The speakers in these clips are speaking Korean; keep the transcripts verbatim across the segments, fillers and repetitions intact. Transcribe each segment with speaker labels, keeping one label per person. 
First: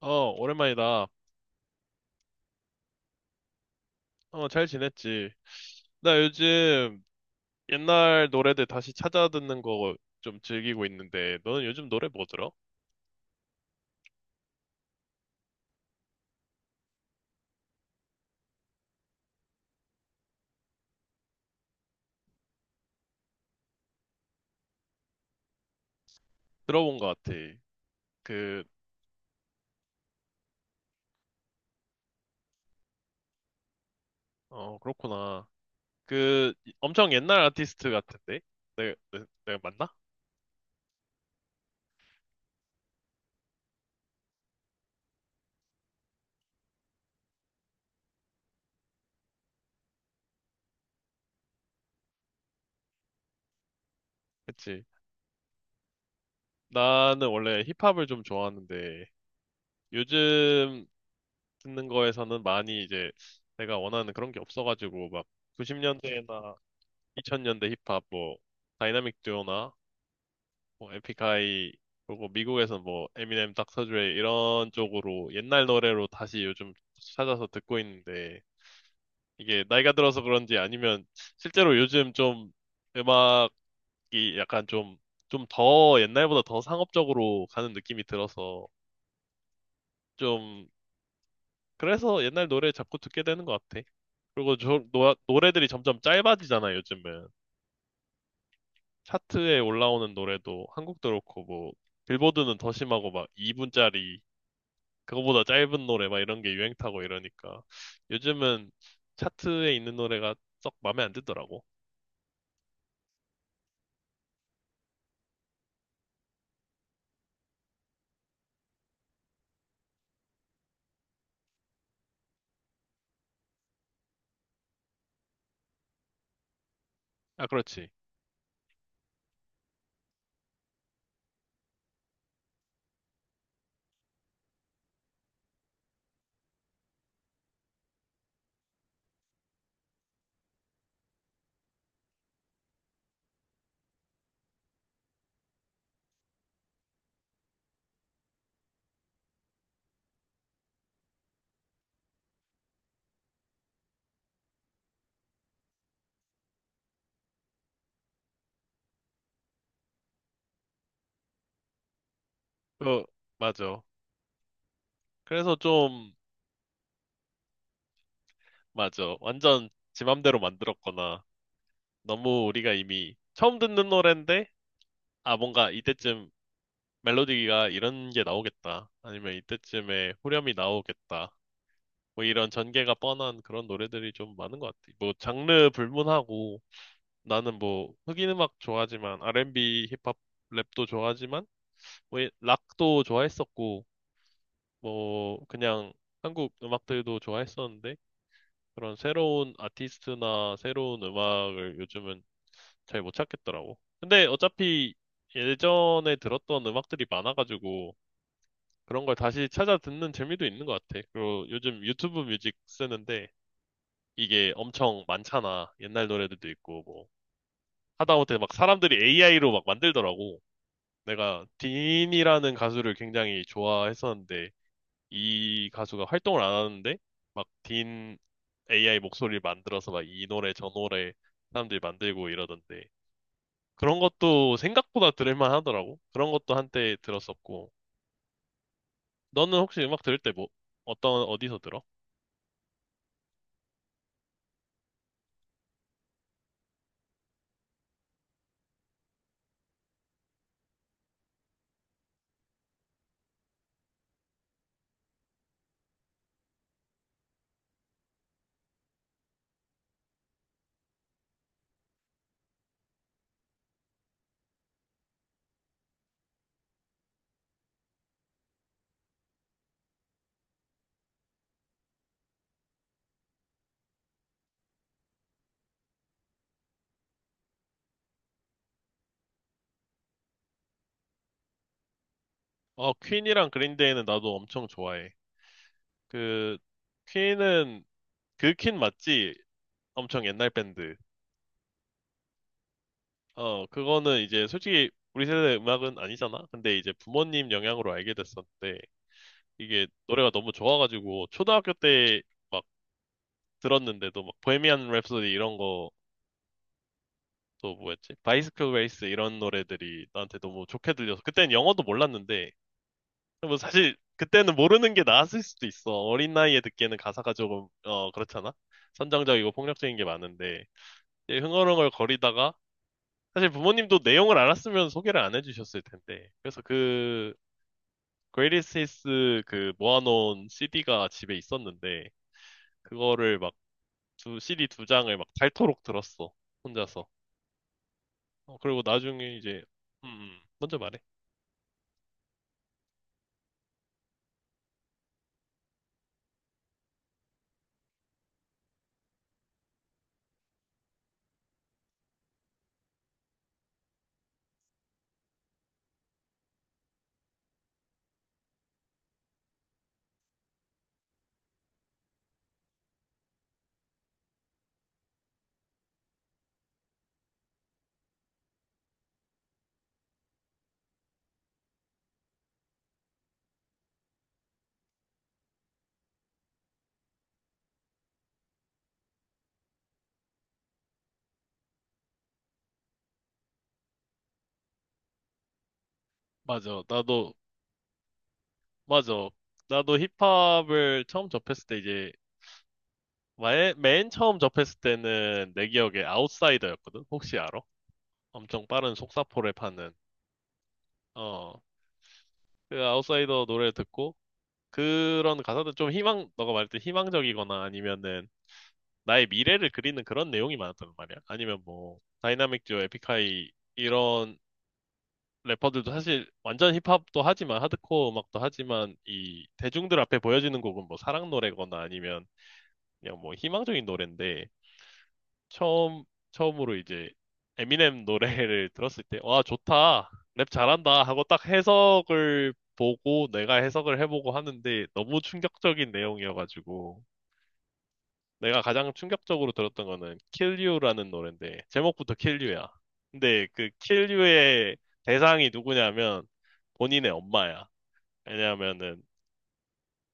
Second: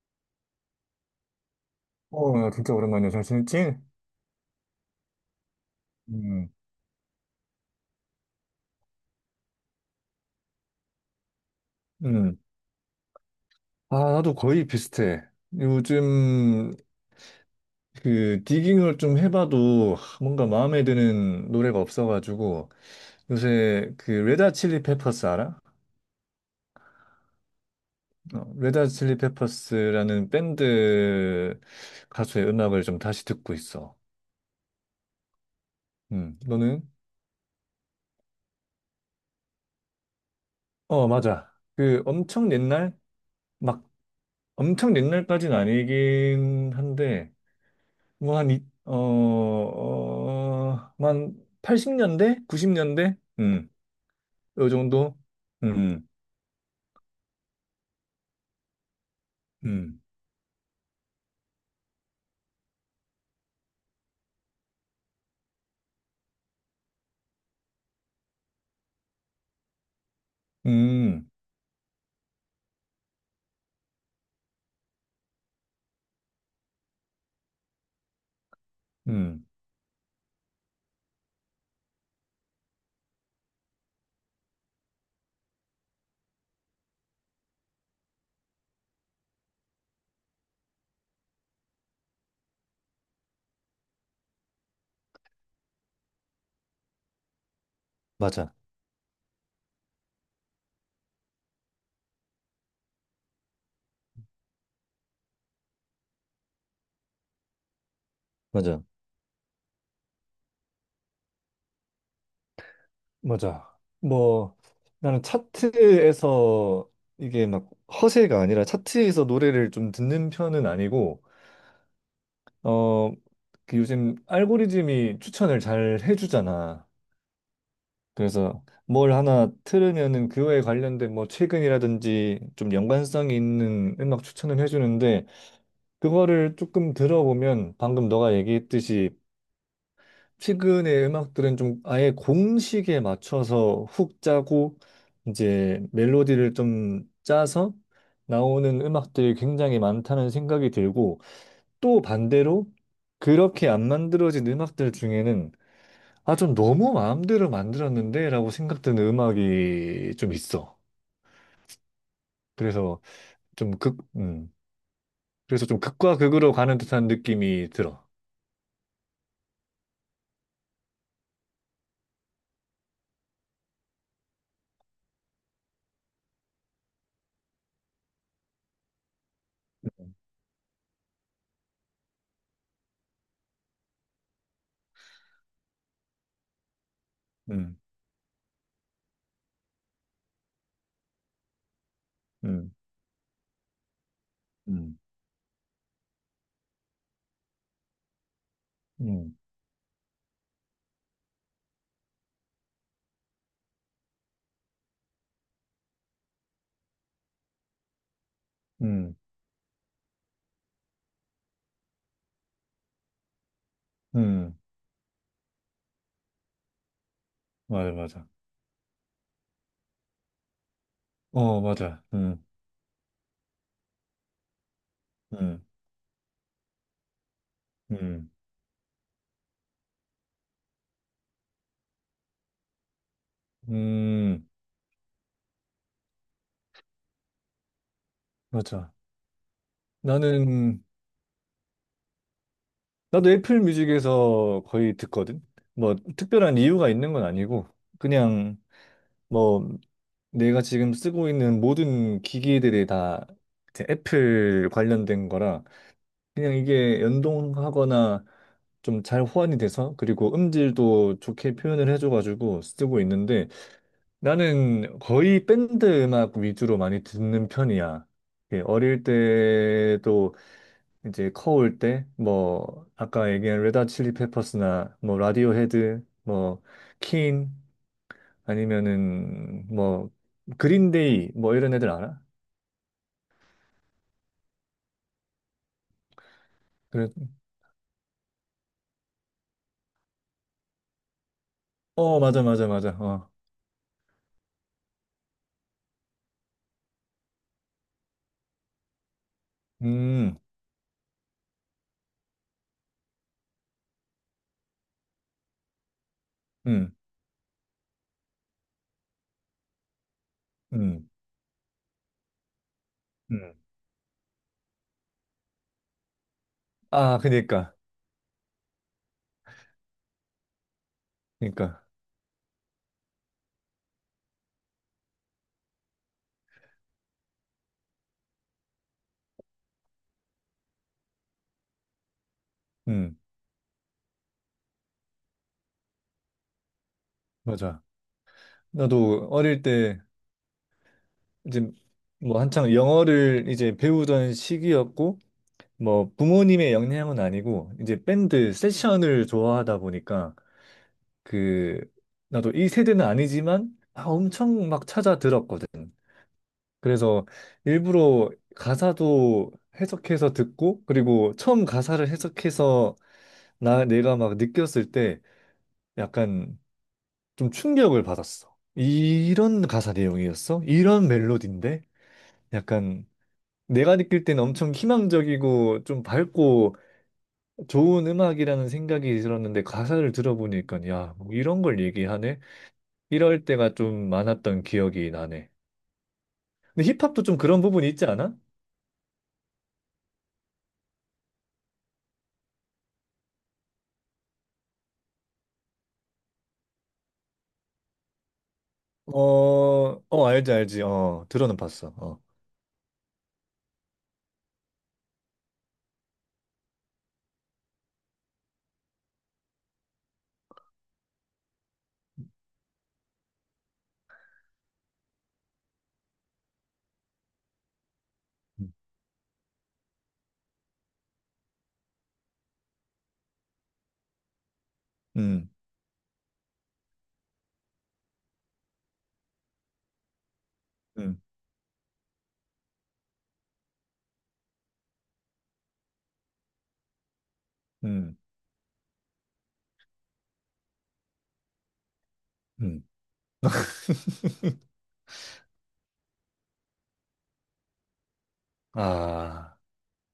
Speaker 1: 어, 오랜만이다.
Speaker 2: 어, 야, 진짜 오랜만이야. 잘 지냈지?
Speaker 1: 어, 잘 지냈지? 나
Speaker 2: 음,
Speaker 1: 요즘 옛날 노래들 다시 찾아 듣는 거 좀 즐기고 있는데, 너는 요즘 노래 뭐
Speaker 2: 음.
Speaker 1: 들어?
Speaker 2: 아, 나도 거의 비슷해. 요즘 그 디깅을 좀 해봐도 뭔가 마음에 드는 노래가 없어가지고 요새 그 레다 칠리 페퍼스 알아?
Speaker 1: 들어본 것 같아.
Speaker 2: 어,
Speaker 1: 그,
Speaker 2: 레다 칠리 페퍼스라는 밴드 가수의 음악을 좀 다시 듣고 있어.
Speaker 1: 어, 그렇구나.
Speaker 2: 음,
Speaker 1: 그,
Speaker 2: 너는?
Speaker 1: 엄청 옛날 아티스트 같은데? 내가, 내- 내가 맞나?
Speaker 2: 어, 맞아. 그 엄청 옛날? 막 엄청 옛날까지는 아니긴 한데 뭐 한, 이- 어, 어, 뭐한 팔십 년대? 구십 년대? 음, 요
Speaker 1: 그치?
Speaker 2: 정도? 음,
Speaker 1: 나는 원래 힙합을 좀 좋아하는데
Speaker 2: 음,
Speaker 1: 요즘 듣는 거에서는 많이 이제 내가 원하는 그런 게 없어가지고 막 구십 년대나 이천 년대 힙합 뭐 다이나믹 듀오나 뭐
Speaker 2: 음,
Speaker 1: 에픽하이 그리고 미국에서 뭐 에미넴, 닥터 드레 이런 쪽으로 옛날 노래로 다시 요즘 찾아서 듣고 있는데
Speaker 2: 음,
Speaker 1: 이게 나이가 들어서 그런지 아니면 실제로 요즘 좀 음악이 약간 좀 좀 더 옛날보다 더 상업적으로 가는 느낌이 들어서 좀 그래서 옛날 노래 자꾸 듣게 되는 것 같아. 그리고 저, 노, 노래들이 점점 짧아지잖아, 요즘은.
Speaker 2: 맞아,
Speaker 1: 차트에 올라오는 노래도 한국도 그렇고, 뭐, 빌보드는 더 심하고, 막 이 분짜리, 그거보다 짧은 노래, 막 이런 게 유행 타고 이러니까. 요즘은
Speaker 2: 맞아.
Speaker 1: 차트에 있는 노래가 썩 마음에 안 들더라고.
Speaker 2: 맞아. 뭐 나는 차트에서 이게 막 허세가 아니라 차트에서 노래를 좀 듣는 편은 아니고 어 그 요즘 알고리즘이 추천을 잘 해주잖아.
Speaker 1: 아, 그렇지.
Speaker 2: 그래서 뭘 하나 틀으면은 그거에 관련된 뭐 최근이라든지 좀 연관성이 있는 음악 추천을 해주는데 그거를 조금 들어보면 방금 너가 얘기했듯이 최근의 음악들은 좀 아예 공식에 맞춰서 훅 짜고 이제 멜로디를 좀 짜서 나오는 음악들이 굉장히 많다는 생각이 들고 또 반대로 그렇게 안 만들어진 음악들 중에는 아, 좀 너무 마음대로 만들었는데? 라고 생각드는 음악이 좀 있어. 그래서
Speaker 1: 그,
Speaker 2: 좀
Speaker 1: 맞아.
Speaker 2: 극, 음.
Speaker 1: 그래서
Speaker 2: 그래서 좀
Speaker 1: 좀,
Speaker 2: 극과 극으로 가는 듯한 느낌이 들어.
Speaker 1: 맞아. 완전 지 맘대로 만들었거나, 너무 우리가 이미 처음 듣는 노랜데, 아, 뭔가 이때쯤 멜로디가 이런 게 나오겠다. 아니면 이때쯤에 후렴이 나오겠다. 뭐 이런 전개가 뻔한 그런 노래들이 좀 많은 것 같아. 뭐 장르 불문하고 나는
Speaker 2: 음,
Speaker 1: 뭐 흑인 음악 좋아하지만 알앤비, 힙합, 랩도 좋아하지만 뭐 이-
Speaker 2: 음,
Speaker 1: 락도 좋아했었고
Speaker 2: 음,
Speaker 1: 뭐 그냥 한국 음악들도 좋아했었는데 그런
Speaker 2: 음,
Speaker 1: 새로운 아티스트나 새로운 음악을 요즘은 잘 못 찾겠더라고. 근데 어차피 예전에 들었던 음악들이 많아가지고 그런 걸
Speaker 2: 음,
Speaker 1: 다시 찾아 듣는 재미도 있는 것 같아. 그리고 요즘 유튜브 뮤직 쓰는데 이게
Speaker 2: 음.
Speaker 1: 엄청 많잖아. 옛날 노래들도 있고 뭐
Speaker 2: 맞아, 맞아.
Speaker 1: 하다못해 막 사람들이 에이아이로 막 만들더라고. 내가
Speaker 2: 어, 맞아. 음,
Speaker 1: 딘이라는 가수를 굉장히 좋아했었는데
Speaker 2: 음,
Speaker 1: 이 가수가 활동을 안 하는데 막 딘
Speaker 2: 음,
Speaker 1: 에이아이 목소리를 만들어서 막 이 노래 저 노래 사람들이 만들고 이러던데 그런
Speaker 2: 음,
Speaker 1: 것도 생각보다 들을만 하더라고. 그런 것도 한때 들었었고.
Speaker 2: 맞아.
Speaker 1: 너는 혹시 음악 들을 때 뭐
Speaker 2: 나는,
Speaker 1: 어떤 어디서 들어?
Speaker 2: 나도 애플 뮤직에서 거의 듣거든? 뭐, 특별한 이유가 있는 건 아니고, 그냥, 뭐, 내가 지금 쓰고 있는 모든 기기들이 다 이제 애플 관련된 거라 그냥 이게 연동하거나 좀 잘 호환이 돼서 그리고 음질도 좋게 표현을 해줘가지고 쓰고 있는데 나는 거의 밴드 음악 위주로 많이 듣는 편이야. 예, 어릴 때도 이제 커올 때 뭐 아까 얘기한 레드 칠리 페퍼스나 뭐 라디오헤드 뭐퀸 아니면은 뭐 그린데이 뭐 이런 애들 알아?
Speaker 1: 어, 퀸이랑 그린데이는 나도 엄청 좋아해. 그,
Speaker 2: 그래.
Speaker 1: 퀸은, 그 퀸 맞지? 엄청 옛날 밴드.
Speaker 2: 어, 맞아 맞아 맞아. 어.
Speaker 1: 어, 그거는 이제 솔직히 우리 세대 음악은 아니잖아? 근데 이제 부모님 영향으로 알게 됐었는데, 이게 노래가
Speaker 2: 음.
Speaker 1: 너무 좋아가지고, 초등학교 때 막 들었는데도 막 보헤미안 랩소디 이런 거,
Speaker 2: 음.
Speaker 1: 또 뭐였지? 바이스클 레이스 이런 노래들이 나한테 너무 좋게
Speaker 2: 음.
Speaker 1: 들려서, 그땐 영어도 몰랐는데,
Speaker 2: 음.
Speaker 1: 뭐 사실 그때는 모르는 게 나았을 수도 있어. 어린 나이에 듣기에는
Speaker 2: 아,
Speaker 1: 가사가 조금
Speaker 2: 그니까.
Speaker 1: 어 그렇잖아. 선정적이고 폭력적인 게 많은데 이제
Speaker 2: 그니까.
Speaker 1: 흥얼흥얼 거리다가 사실 부모님도 내용을 알았으면 소개를 안 해주셨을 텐데. 그래서 그 Greatest Hits 그 모아놓은 씨디가 집에 있었는데
Speaker 2: 음.
Speaker 1: 그거를 막 두, 씨디 두 장을 막 닳도록 들었어. 혼자서.
Speaker 2: 맞아.
Speaker 1: 어, 그리고
Speaker 2: 나도
Speaker 1: 나중에 이제
Speaker 2: 어릴 때
Speaker 1: 음, 음. 먼저 말해.
Speaker 2: 이제 뭐 한창 영어를 이제 배우던 시기였고 뭐 부모님의 영향은 아니고 이제 밴드 세션을 좋아하다 보니까 그 나도 이 세대는 아니지만 아, 엄청 막 찾아 들었거든. 그래서 일부러 가사도 해석해서 듣고 그리고 처음 가사를 해석해서 나 내가 막 느꼈을 때 약간 좀 충격을 받았어. 이런 가사 내용이었어? 이런 멜로디인데? 약간 내가 느낄 때는 엄청 희망적이고 좀 밝고 좋은 음악이라는 생각이 들었는데 가사를 들어보니까 야, 뭐 이런 걸 얘기하네? 이럴 때가 좀 많았던 기억이 나네.
Speaker 1: 맞아.
Speaker 2: 근데 힙합도
Speaker 1: 나도
Speaker 2: 좀 그런 부분이 있지 않아?
Speaker 1: 맞아. 나도 힙합을 처음 접했을 때 이제 말- 맨 처음 접했을 때는 내 기억에 아웃사이더였거든? 혹시 알아? 엄청 빠른 속사포를 파는.
Speaker 2: 어, 어, 알지, 알지. 어, 들어는
Speaker 1: 어,
Speaker 2: 봤어. 어.
Speaker 1: 그 아웃사이더 노래 듣고, 그런 가사들 좀 희망, 너가 말했듯 희망적이거나 아니면은 나의 미래를 그리는 그런 내용이 많았단 말이야. 아니면 뭐, 다이나믹 듀오, 에픽하이, 이런 래퍼들도 사실 완전 힙합도 하지만, 하드코어 음악도 하지만, 이 대중들 앞에 보여지는 곡은 뭐 사랑 노래거나 아니면 그냥 뭐 희망적인 노래인데,
Speaker 2: 음,
Speaker 1: 처음, 처음으로 이제 에미넴 노래를 들었을 때, 와, 좋다. 랩 잘한다.
Speaker 2: 음,
Speaker 1: 하고 딱 해석을 보고 내가 해석을 해보고 하는데 너무 충격적인 내용이어가지고
Speaker 2: 음,
Speaker 1: 내가 가장 충격적으로 들었던 거는 Kill You라는 노래인데 제목부터 Kill You야.
Speaker 2: 음.
Speaker 1: 근데 그 Kill You의 대상이 누구냐면 본인의 엄마야. 왜냐하면은
Speaker 2: 아,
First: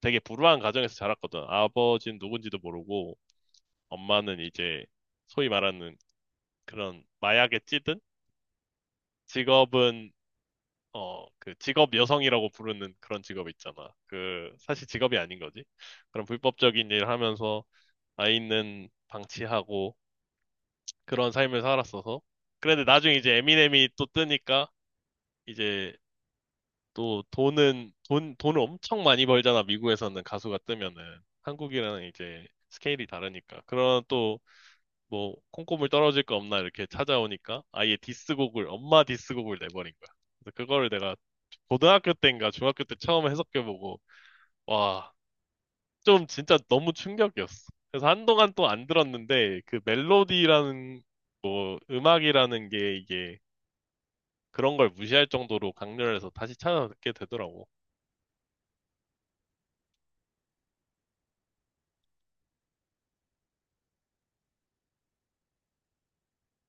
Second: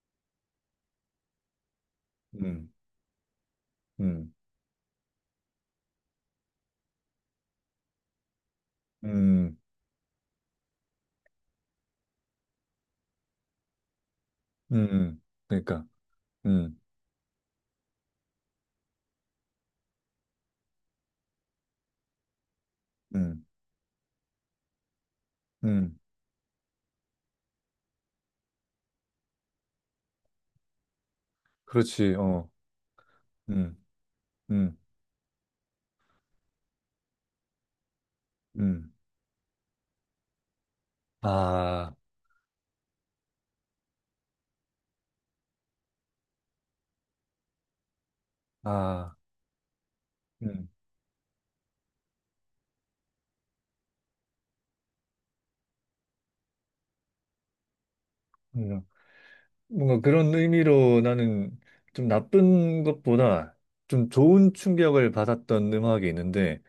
Speaker 1: 되게 불우한 가정에서 자랐거든. 아버지는 누군지도
Speaker 2: 음,
Speaker 1: 모르고
Speaker 2: 음,
Speaker 1: 엄마는 이제 소위 말하는 그런 마약에 찌든
Speaker 2: 음,
Speaker 1: 직업은 어, 그 직업 여성이라고 부르는 그런 직업 있잖아. 그 사실 직업이
Speaker 2: 음.
Speaker 1: 아닌 거지.
Speaker 2: 그러니까,
Speaker 1: 그런
Speaker 2: 음,
Speaker 1: 불법적인 일을 하면서 아이는 방치하고 그런 삶을 살았어서. 그런데 나중에 이제
Speaker 2: 음,
Speaker 1: 에미넴이 또 뜨니까 이제
Speaker 2: 음.
Speaker 1: 또 돈은 돈 돈을 엄청 많이 벌잖아. 미국에서는 가수가 뜨면은 한국이랑
Speaker 2: 그렇지,
Speaker 1: 이제
Speaker 2: 어,
Speaker 1: 스케일이 다르니까.
Speaker 2: 음,
Speaker 1: 그런 또
Speaker 2: 음,
Speaker 1: 뭐 콩고물 떨어질 거 없나 이렇게 찾아오니까 아예 디스곡을
Speaker 2: 음.
Speaker 1: 엄마 디스곡을 내버린 거야. 그래서 그거를 내가
Speaker 2: 아,
Speaker 1: 고등학교 때인가 중학교 때 처음 해석해보고 와 좀 진짜 너무 충격이었어. 그래서 한동안 또 안
Speaker 2: 아,
Speaker 1: 들었는데 그
Speaker 2: 음,
Speaker 1: 멜로디라는 뭐 음악이라는 게 이게 그런 걸 무시할 정도로 강렬해서 다시 찾아 듣게 되더라고.
Speaker 2: 음. 뭔가 그런 의미로 나는 좀 나쁜 것보다 좀 좋은 충격을 받았던 음악이 있는데,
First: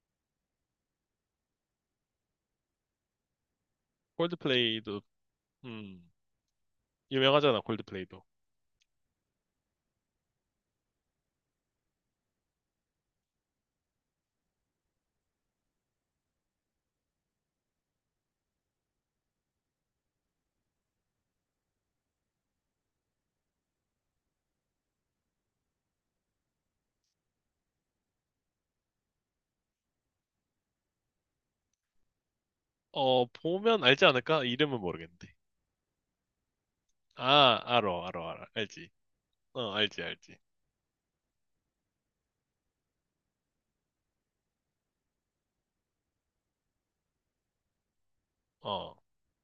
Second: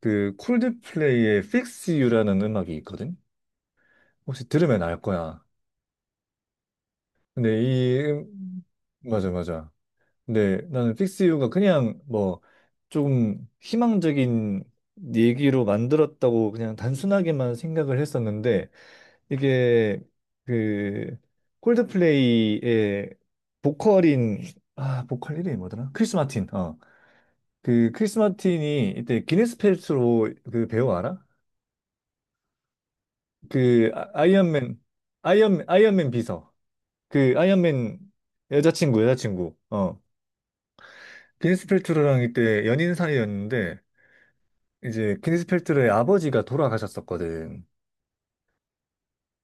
Speaker 2: 그 콜드플레이의 Fix You라는 음악이 있거든? 혹시 들으면 알
Speaker 1: 콜드플레이도
Speaker 2: 거야.
Speaker 1: 음 유명하잖아
Speaker 2: 근데 이,
Speaker 1: 콜드플레이도.
Speaker 2: 음, 음. 맞아, 맞아. 근데 나는 픽스 유가 그냥 뭐 조금 희망적인 얘기로 만들었다고 그냥 단순하게만 생각을 했었는데 이게 그 콜드플레이의 보컬인 아 보컬 이름이 뭐더라? 크리스 마틴. 어. 그 크리스 마틴이 이때 기네스 펠트로 그 배우 알아?
Speaker 1: 어 보면
Speaker 2: 그
Speaker 1: 알지
Speaker 2: 아-
Speaker 1: 않을까? 이름은
Speaker 2: 아이언맨
Speaker 1: 모르겠는데.
Speaker 2: 아이언 아이언맨 비서. 그
Speaker 1: 아
Speaker 2: 아이언맨
Speaker 1: 알어 알어 알어 알지.
Speaker 2: 여자친구 여자친구
Speaker 1: 어
Speaker 2: 어
Speaker 1: 알지 알지.
Speaker 2: 비니스 펠트로랑 이때 연인 사이였는데 이제 비니스 펠트로의 아버지가 돌아가셨었거든.
Speaker 1: 어,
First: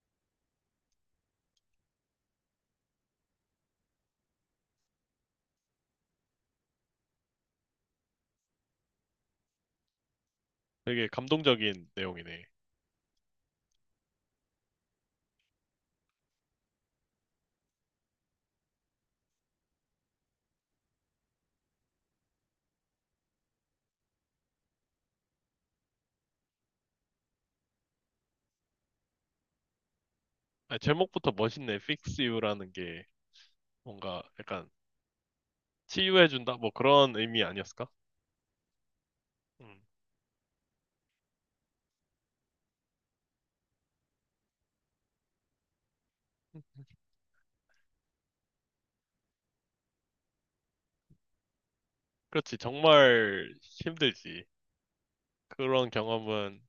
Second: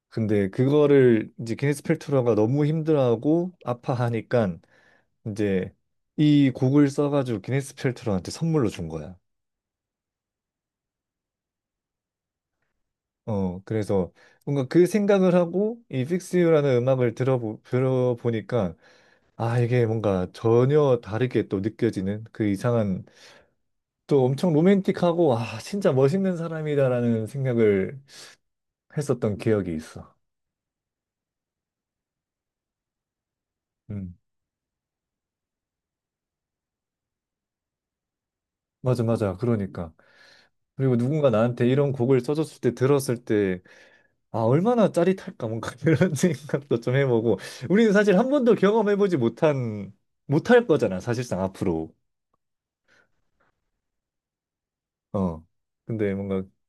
Speaker 2: 근데 그거를 이제 비니스 펠트로가 너무 힘들어하고 아파하니까 이제 이 곡을 써가지고 기네스 펠트로한테 선물로 준 거야.
Speaker 1: 되게 감동적인 내용이네.
Speaker 2: 어 그래서 뭔가 그 생각을 하고 이 Fix You라는 음악을 들어보, 들어보니까 아 이게 뭔가 전혀 다르게 또 느껴지는 그 이상한 또 엄청 로맨틱하고, 아, 진짜 멋있는 사람이다라는 생각을 했었던 기억이 있어.
Speaker 1: 아, 제목부터 멋있네. Fix You라는 게
Speaker 2: 음,
Speaker 1: 뭔가 약간 치유해준다? 뭐 그런 의미 아니었을까?
Speaker 2: 맞아, 맞아.
Speaker 1: 음.
Speaker 2: 그러니까. 그리고 누군가 나한테 이런 곡을 써줬을 때 들었을 때, 아, 얼마나 짜릿할까, 뭔가 이런 생각도 좀 해보고. 우리는 사실 한 번도 경험해보지 못한, 못할 거잖아, 사실상 앞으로.
Speaker 1: 그렇지. 정말 힘들지.
Speaker 2: 어.
Speaker 1: 그런
Speaker 2: 근데 뭔가,
Speaker 1: 경험은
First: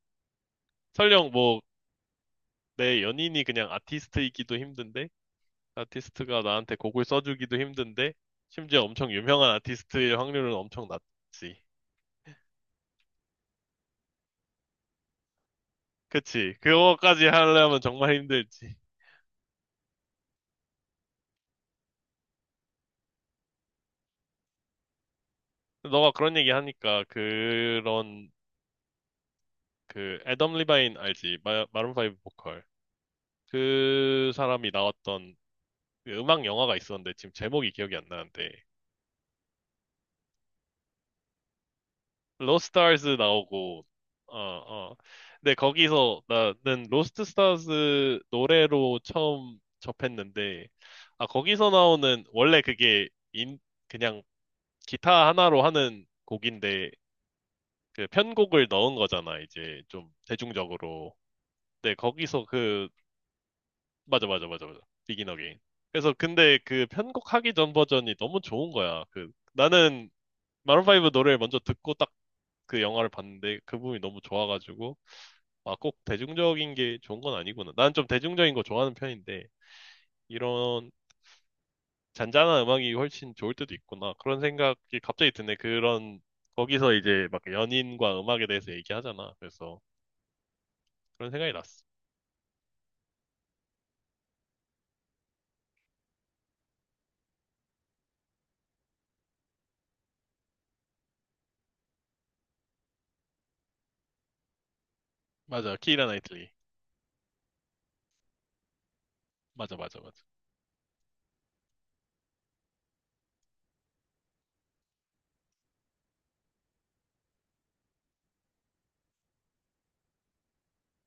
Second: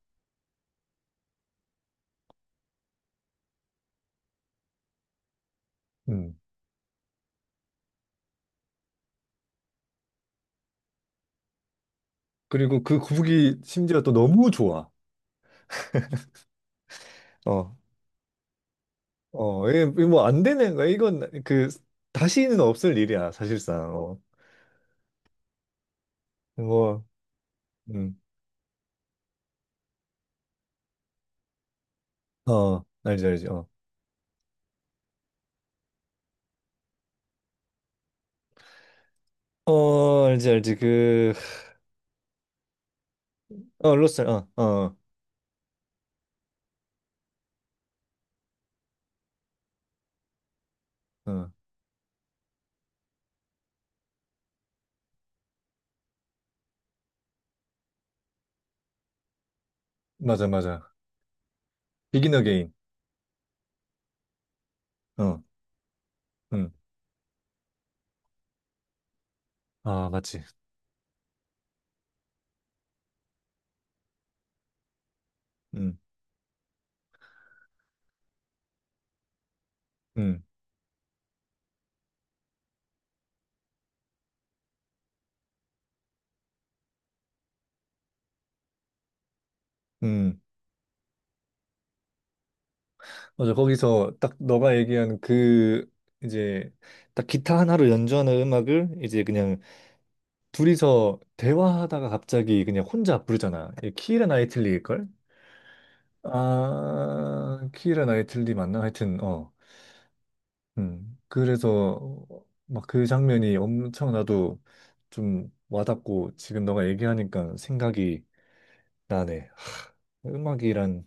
Speaker 1: 설령 뭐 내 연인이 그냥 아티스트이기도 힘든데,
Speaker 2: 음.
Speaker 1: 아티스트가 나한테 곡을 써주기도 힘든데, 심지어 엄청 유명한 아티스트일 확률은 엄청 낮지.
Speaker 2: 그리고 그 곡이 심지어 또 너무 좋아.
Speaker 1: 그치. 그거까지
Speaker 2: 어,
Speaker 1: 하려면 정말 힘들지.
Speaker 2: 어, 이게 뭐안 되는 거야. 이건 그, 다시는 없을 일이야, 사실상. 어.
Speaker 1: 너가 그런 얘기 하니까
Speaker 2: 뭐 음.
Speaker 1: 그런 그 애덤 리바인 알지? 마, 마룬 파이브 보컬.
Speaker 2: 어, 알지, 알지, 어.
Speaker 1: 그 사람이 나왔던 그 음악 영화가 있었는데 지금 제목이 기억이 안 나는데
Speaker 2: 어, 알지, 알지, 그,
Speaker 1: 로스트 스타즈 나오고
Speaker 2: 어, 로스,
Speaker 1: 어
Speaker 2: 어, 어,
Speaker 1: 어.
Speaker 2: 어,
Speaker 1: 근데 거기서 나는 로스트 스타즈 노래로 처음 접했는데 아
Speaker 2: 어.
Speaker 1: 거기서 나오는 원래 그게 인 그냥 기타 하나로 하는 곡인데 그 편곡을 넣은 거잖아 이제 좀
Speaker 2: 맞아, 맞아.
Speaker 1: 대중적으로. 근데
Speaker 2: 비긴
Speaker 1: 거기서
Speaker 2: 어게인,
Speaker 1: 그 맞아, 맞아, 맞아, 맞아. 비긴
Speaker 2: 어,
Speaker 1: 어게인. 그래서 근데
Speaker 2: 응
Speaker 1: 그 편곡하기 전 버전이 너무 좋은 거야. 그 나는
Speaker 2: 아, 맞지.
Speaker 1: 마룬 파이브 노래를 먼저 듣고 딱 그 영화를 봤는데 그 부분이 너무 좋아가지고 아
Speaker 2: 응
Speaker 1: 꼭 대중적인 게 좋은 건 아니구나. 난 좀 대중적인 거 좋아하는 편인데
Speaker 2: 응
Speaker 1: 이런 잔잔한 음악이 훨씬 좋을 때도 있구나. 그런 생각이 갑자기 드네. 그런 거기서 이제 막 연인과 음악에 대해서 얘기하잖아. 그래서
Speaker 2: 응
Speaker 1: 그런 생각이 났어.
Speaker 2: 맞아, 거기서 딱 너가 얘기한 그, 이제, 딱 기타 하나로 연주하는 음악을 이제 그냥 둘이서 대화하다가 갑자기 그냥 혼자 부르잖아. 이 키라 나이틀리일걸?
Speaker 1: 맞아, 키이라 나이틀리.
Speaker 2: 아, 키라 나이틀리 맞나? 하여튼, 어.
Speaker 1: 맞아, 맞아, 맞아.
Speaker 2: 음, 그래서 막 그 장면이 엄청 나도 좀 와닿고 지금 너가 얘기하니까 생각이 나네. 음악이란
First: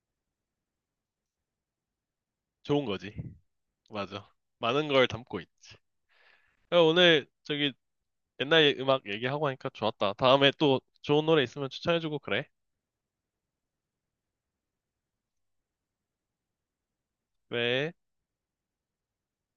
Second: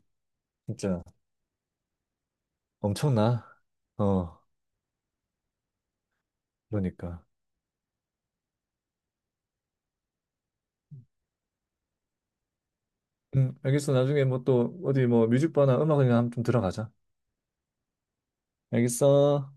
Speaker 2: 진짜
Speaker 1: 좋은 거지.
Speaker 2: 엄청나.
Speaker 1: 맞아.
Speaker 2: 어,
Speaker 1: 많은 걸 담고 있지. 야,
Speaker 2: 그러니까.
Speaker 1: 오늘 저기 옛날 예- 음악 얘기하고 하니까 좋았다. 다음에 또 좋은 노래 있으면 추천해주고 그래.
Speaker 2: 음, 알겠어. 나중에 뭐 또 어디 뭐 뮤직바나 음악이나 한번 좀 들어가자.
Speaker 1: 그래.
Speaker 2: 알겠어.